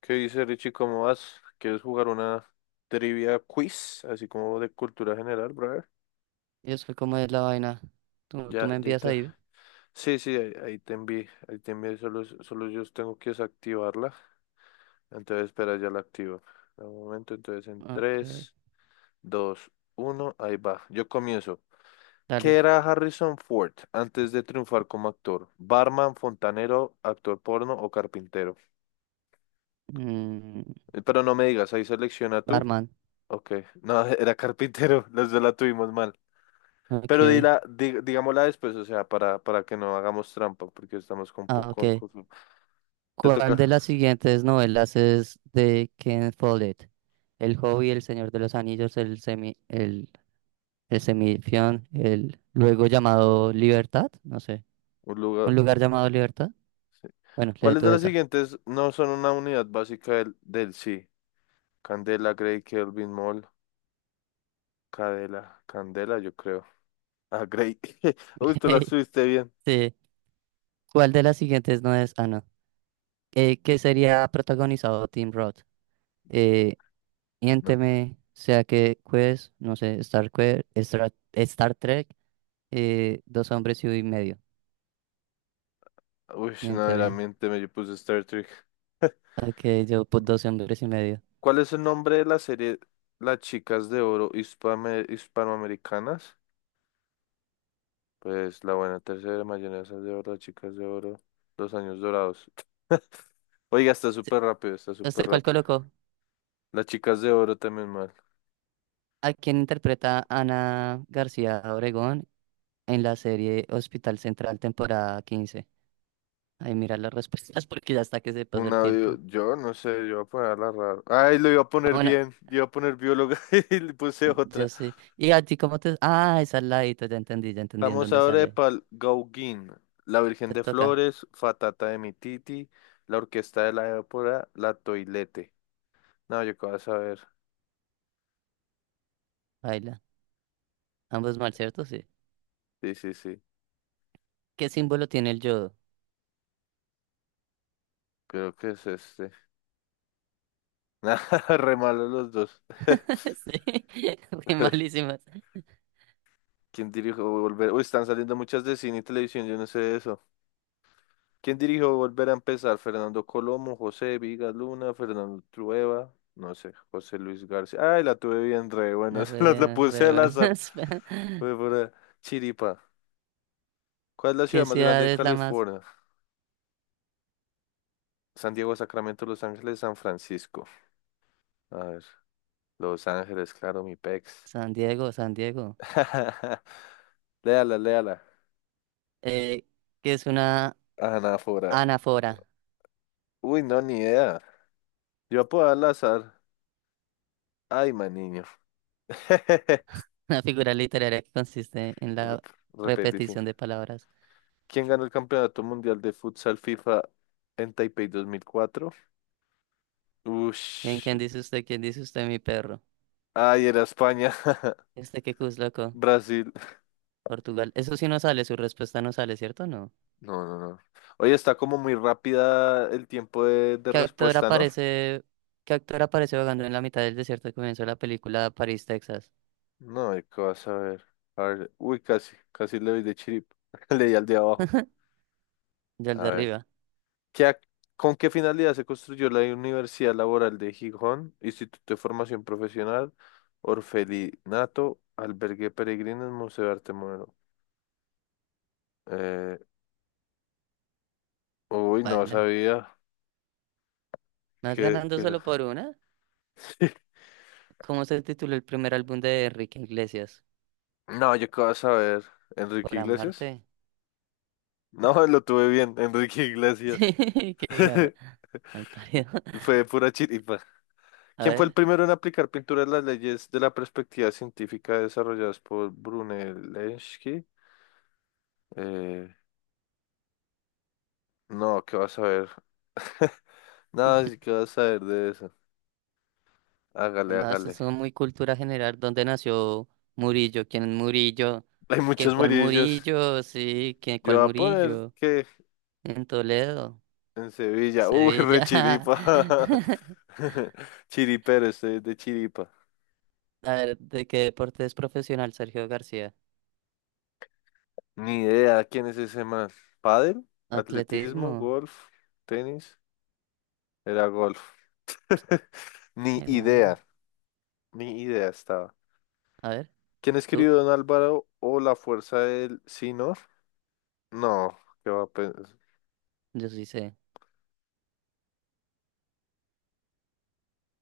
¿Qué dice Richie? ¿Cómo vas? ¿Quieres jugar una trivia quiz? Así como de cultura general, brother. Y después, ¿cómo es la vaina? ¿Tú Ya, me ya envías te... ahí? Sí, sí, ahí te envié. Ahí te envié. Solo yo tengo que desactivarla. Entonces, espera, ya la activo. Un momento, entonces en Ok, tres, dos, uno, ahí va. Yo comienzo. ¿Qué dale. era Harrison Ford antes de triunfar como actor? ¿Barman, fontanero, actor porno o carpintero? Mm, Pero no me digas, ahí selecciona tú. barman. Ok, no, era carpintero, los dos la tuvimos mal. Pero Ok. dila, digámosla después, o sea, para que no hagamos trampa, porque estamos con, po- Ah, con, ok. con- Te ¿Cuál toca de las siguientes novelas es de Ken Follett? El Hobbit, El Señor de los Anillos, El Semi, el Semifión, el luego llamado Libertad, no sé. un lugar. ¿Un lugar llamado Libertad? Sí. Bueno, lee ¿Cuáles tú de las esa. siguientes no son una unidad básica del sí? Candela, Gray, Kelvin, Mol, Cadela, Candela, yo creo. Ah, Gray. Uy, tú la subiste bien. Sí. ¿Cuál de las siguientes no es? Ah, no. Que sería protagonizado Tim Roth. Eh, No. Miénteme, sea que Quest, no sé, Star, Star Trek, dos hombres y medio. Uy, Miénteme. verdaderamente me puse Star Trek. Ok, yo pues dos hombres y medio. ¿Cuál es el nombre de la serie Las chicas de oro hispanoamericanas? Pues la buena tercera, mayonesa de oro, chicas de oro, los años dorados. Oiga, está Sí, súper rápido, está súper ¿usted cuál rápido. colocó? Las chicas de oro también mal. ¿A quién interpreta Ana García Obregón en la serie Hospital Central, temporada 15? Ay, mira las respuestas porque ya está que se pasa el Una, tiempo. yo, no sé, yo voy a ponerla raro. Ay, lo iba a Ah, poner bueno, bien, iba a poner bióloga y le puse yo otra. sé. ¿Y a ti cómo te? Ah, esa es la edito, ya entendí en Vamos dónde ahora de sale. Pal Gauguin, La Virgen Te de toca, Flores, Fatata de mi Titi, La Orquesta de la Épora, La Toilette. No, yo qué vas a ver. baila. Ambos mal, ¿cierto? Sí. Sí, sí, sí. ¿Qué símbolo tiene el yodo? Creo que es este. Nada, re malos los dos. Sí, qué malísimas. ¿Quién dirigió Volver? Uy, están saliendo muchas de cine y televisión, yo no sé de eso. ¿Quién dirigió Volver a empezar? Fernando Colomo, José Vigas Luna, Fernando Trueba, no sé, José Luis García. Ay, la tuve bien re buena, No, se la Re, puse re al azar. buenas. Fue por chiripa. ¿Cuál es la ciudad ¿Qué más grande ciudad de es la más? California? San Diego, Sacramento, Los Ángeles, San Francisco. A ver, Los Ángeles, claro, mi pex. San Diego, San Diego. Léala, léala. Eh, ¿qué es una Anáfora. anáfora? Uy, no, ni idea. Yo puedo al azar. Ay, man, niño. Una figura literaria que consiste en la Rep- Repete, sí. repetición de palabras. ¿Quién ganó el Campeonato Mundial de Futsal FIFA en Taipei 2004? ¿Quién, Ush. quién dice usted? ¿Quién dice usted, mi perro? Ay, era España. ¿Este qué cus, loco? Brasil. Portugal. Eso sí no sale, su respuesta no sale, ¿cierto? No. No, no, no. Oye, está como muy rápida el tiempo de ¿Qué actor respuesta, ¿no? aparece, qué actor aparece vagando en la mitad del desierto al comienzo de la película París, Texas? No, ¿de ¿qué vas a ver? A ver. Uy, casi. Casi le doy de chirip. Leí al de abajo. Ya el A de ver. arriba, ¿Qué ac- ¿Con qué finalidad se construyó la Universidad Laboral de Gijón, Instituto de Formación Profesional, Orfelinato, Albergue de Peregrinos, Museo de Arte Moderno? Eh, uy, no baila. sabía ¿Más que, ganando que... solo por una? ¿Cómo se tituló el primer álbum de Enrique Iglesias? No, yo qué vas a saber. ¿Enrique Por Iglesias? amarte. No, lo tuve bien, Enrique Iglesias. Sí, qué garra. Mal parido. Fue de pura chiripa. A ¿Quién fue el ver. primero en aplicar pintura de las leyes de la perspectiva científica desarrolladas por Brunelleschi? Eh, no, ¿qué vas a ver? No, sí que vas a ver de eso. Hágale, No, eso hágale. es muy cultura general. ¿Dónde nació Murillo? ¿Quién es Murillo? Hay ¿Qué, muchos cuál murillos. Murillo? Sí, ¿qué, Yo cuál voy a poner Murillo? que En Toledo, en Sevilla. Uy, re Sevilla. chiripa. Chiripero, estoy de chiripa. A ver, ¿de qué deporte es profesional Sergio García? Ni idea quién es ese man. ¿Pádel? ¿Atletismo? Atletismo. ¿Golf? ¿Tenis? Era golf. Ni Mi madre. idea. Ni idea estaba. A ver, ¿Quién tú. escribió Don Álvaro o La Fuerza del Sinor? No, qué va a pensar. Yo sí sé.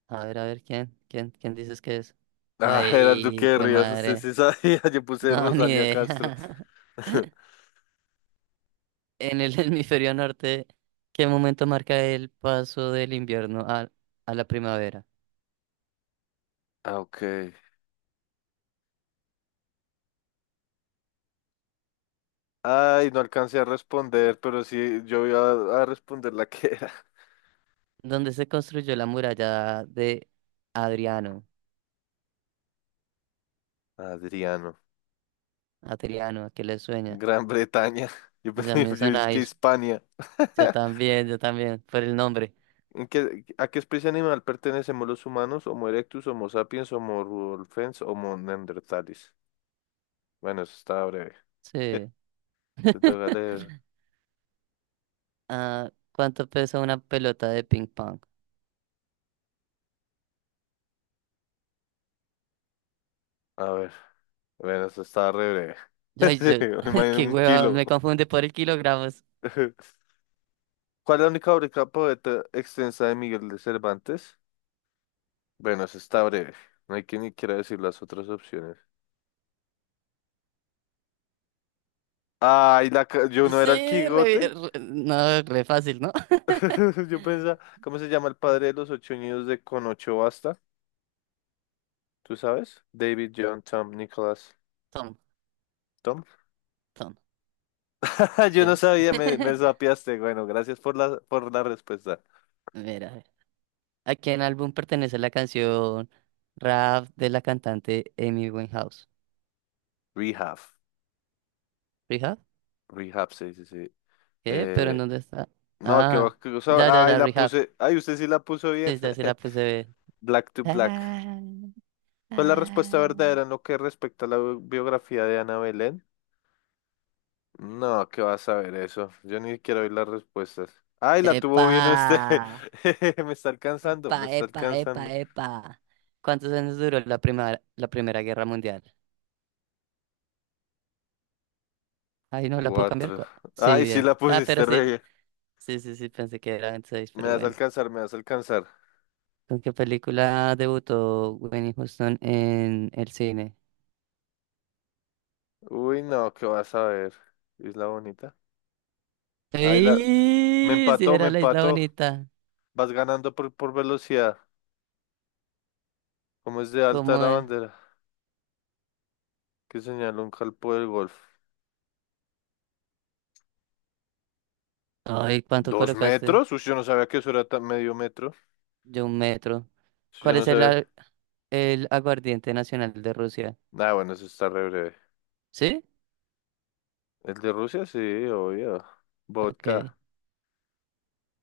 A ver, ¿quién? ¿Quién? ¿Quién dices que es? Ah, era el Duque Ay, de hijo de Rivas, usted madre. sí sabía. Yo puse No, ni Rosalía Castro. idea. En el hemisferio norte, ¿qué momento marca el paso del invierno a la primavera? Ah, ok. Ay, no alcancé a responder, pero sí, yo iba a responder la que era. ¿Dónde se construyó la muralla de Adriano? Adriano. Adriano, ¿a qué le sueña? Gran Bretaña. Yo Ya pensé me yo es que sonáis. Hispania. Yo también, por el nombre. ¿A qué especie animal pertenecemos los humanos? Homo erectus, Homo sapiens, Homo rudolfens, Homo neanderthalis. Bueno, eso estaba breve. Sí. Te toca leer. Ah, ¿cuánto pesa una pelota de ping pong? A ver. Bueno, eso estaba re breve. Ay, Sí, yo, me imagino qué un hueva, kilo. me confunde por el kilogramos. ¿Cuál es la única obra poeta extensa de Miguel de Cervantes? Bueno, eso está breve. No hay que ni quiera decir las otras opciones. Ay, yo no era el Sí, Quijote. No, re fácil, ¿no? Yo pensaba, ¿cómo se llama el padre de los ocho niños de Con ocho basta? ¿Tú sabes? David, John, Tom, Nicholas, Tom, Tom. Tom, Yo ¿sí no es? sabía, me sapeaste. Bueno, gracias por la respuesta. Mira, ¿a quién álbum pertenece la canción Rap de la cantante Amy Winehouse? Rehab. ¿Rehab? Rehab, sí, sí, sí. ¿Qué? ¿Pero en Eh, dónde está? no, Ah, qué ya, ya, cosa. Ay, ya, la Rehab. puse. Ay, usted sí la puso bien. Sí, ya se la puse. Black to Black. Ah, ¿Cuál es la respuesta ah. verdadera en lo que respecta a la biografía de Ana Belén? No, ¿qué vas a ver eso? Yo ni quiero oír las respuestas. Ay, la tuvo ¡Epa! bien usted. Me está alcanzando, Epa, me está epa, alcanzando. epa, epa. ¿Cuántos años duró la Primera Guerra Mundial? Ay, no, la puedo cambiar. Cuatro. Sí, Ay, sí bien. la Ah, pero pusiste re sí, bien. sí, sí, sí, pensé que era 26, Me pero vas a bueno. alcanzar, me vas a alcanzar. ¿Con qué película debutó Winnie Houston en el cine? Uy, no, ¿qué vas a ver? Isla Bonita. Ay, la... Me ¡Sí! Sí, empató, me era La Isla empató. Bonita. Vas ganando por velocidad. ¿Cómo es de alta ¿Cómo la es? bandera? Que señaló un calpo del golf. Ay, ¿cuánto ¿Dos colocaste? metros? Uy, yo no sabía que eso era tan medio metro. Yo un metro. Eso yo ¿Cuál no es sabía. El aguardiente nacional de Rusia? Nah, bueno, eso está re breve. ¿Sí? El de Rusia, sí, obvio. Ok, Vodka.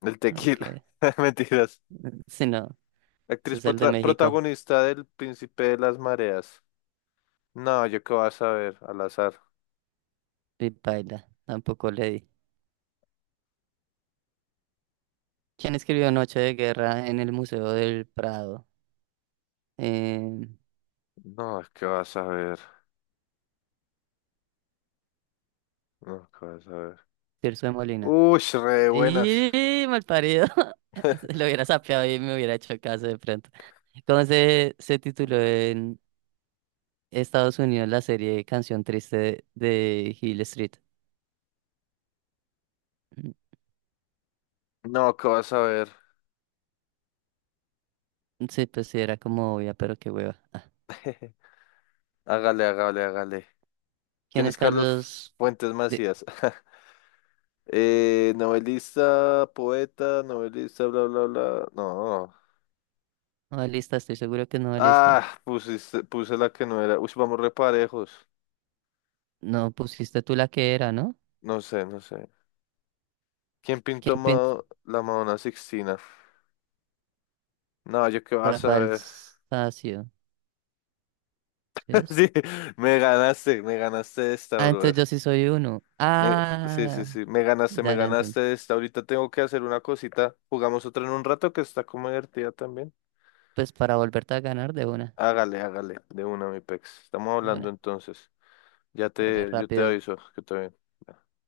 El ok. tequila. Mentiras. Si no, ese Actriz es el de México. protagonista del Príncipe de las Mareas. No, yo qué vas a ver, al azar. Y paila, tampoco le di. ¿Quién escribió Noche de Guerra en el Museo del Prado? Eh, No, qué vas a ver. No, qué vas a ver. Tirso de Molina. Uy, re buenas. ¡Y malparido! Lo hubiera sapeado y me hubiera hecho caso de pronto. ¿Cómo se tituló en Estados Unidos la serie Canción Triste de Hill Street? Mm, No, qué vas a ver. Sí, pues sí, era como obvia, pero qué hueva. Hágale, hágale, hágale. ¿Quién ¿Quién es es Carlos Carlos? Fuentes De. Macías? Novelista, poeta, novelista, bla, bla, bla. No. Novelista, estoy seguro que es novelista. Ah, pusiste, puse la que no era. Uy, vamos reparejos. No pusiste tú la que era, ¿no? No sé, no sé. ¿Quién pintó ¿Quién pintó? La Madonna Sixtina? No, yo qué vas a Rafael ver. Sanzio. ¿Sí ves? Sí, me ganaste esta, Ah, brother. entonces yo sí soy uno. Sí, sí, Ah, sí, me ya entendí. ganaste esta. Ahorita tengo que hacer una cosita. Jugamos otra en un rato que está como divertida también. Pues para volverte a ganar de una, Hágale, hágale, de una, mi pex. Estamos de hablando una. entonces. Dale Yo te rápido. aviso que te ven.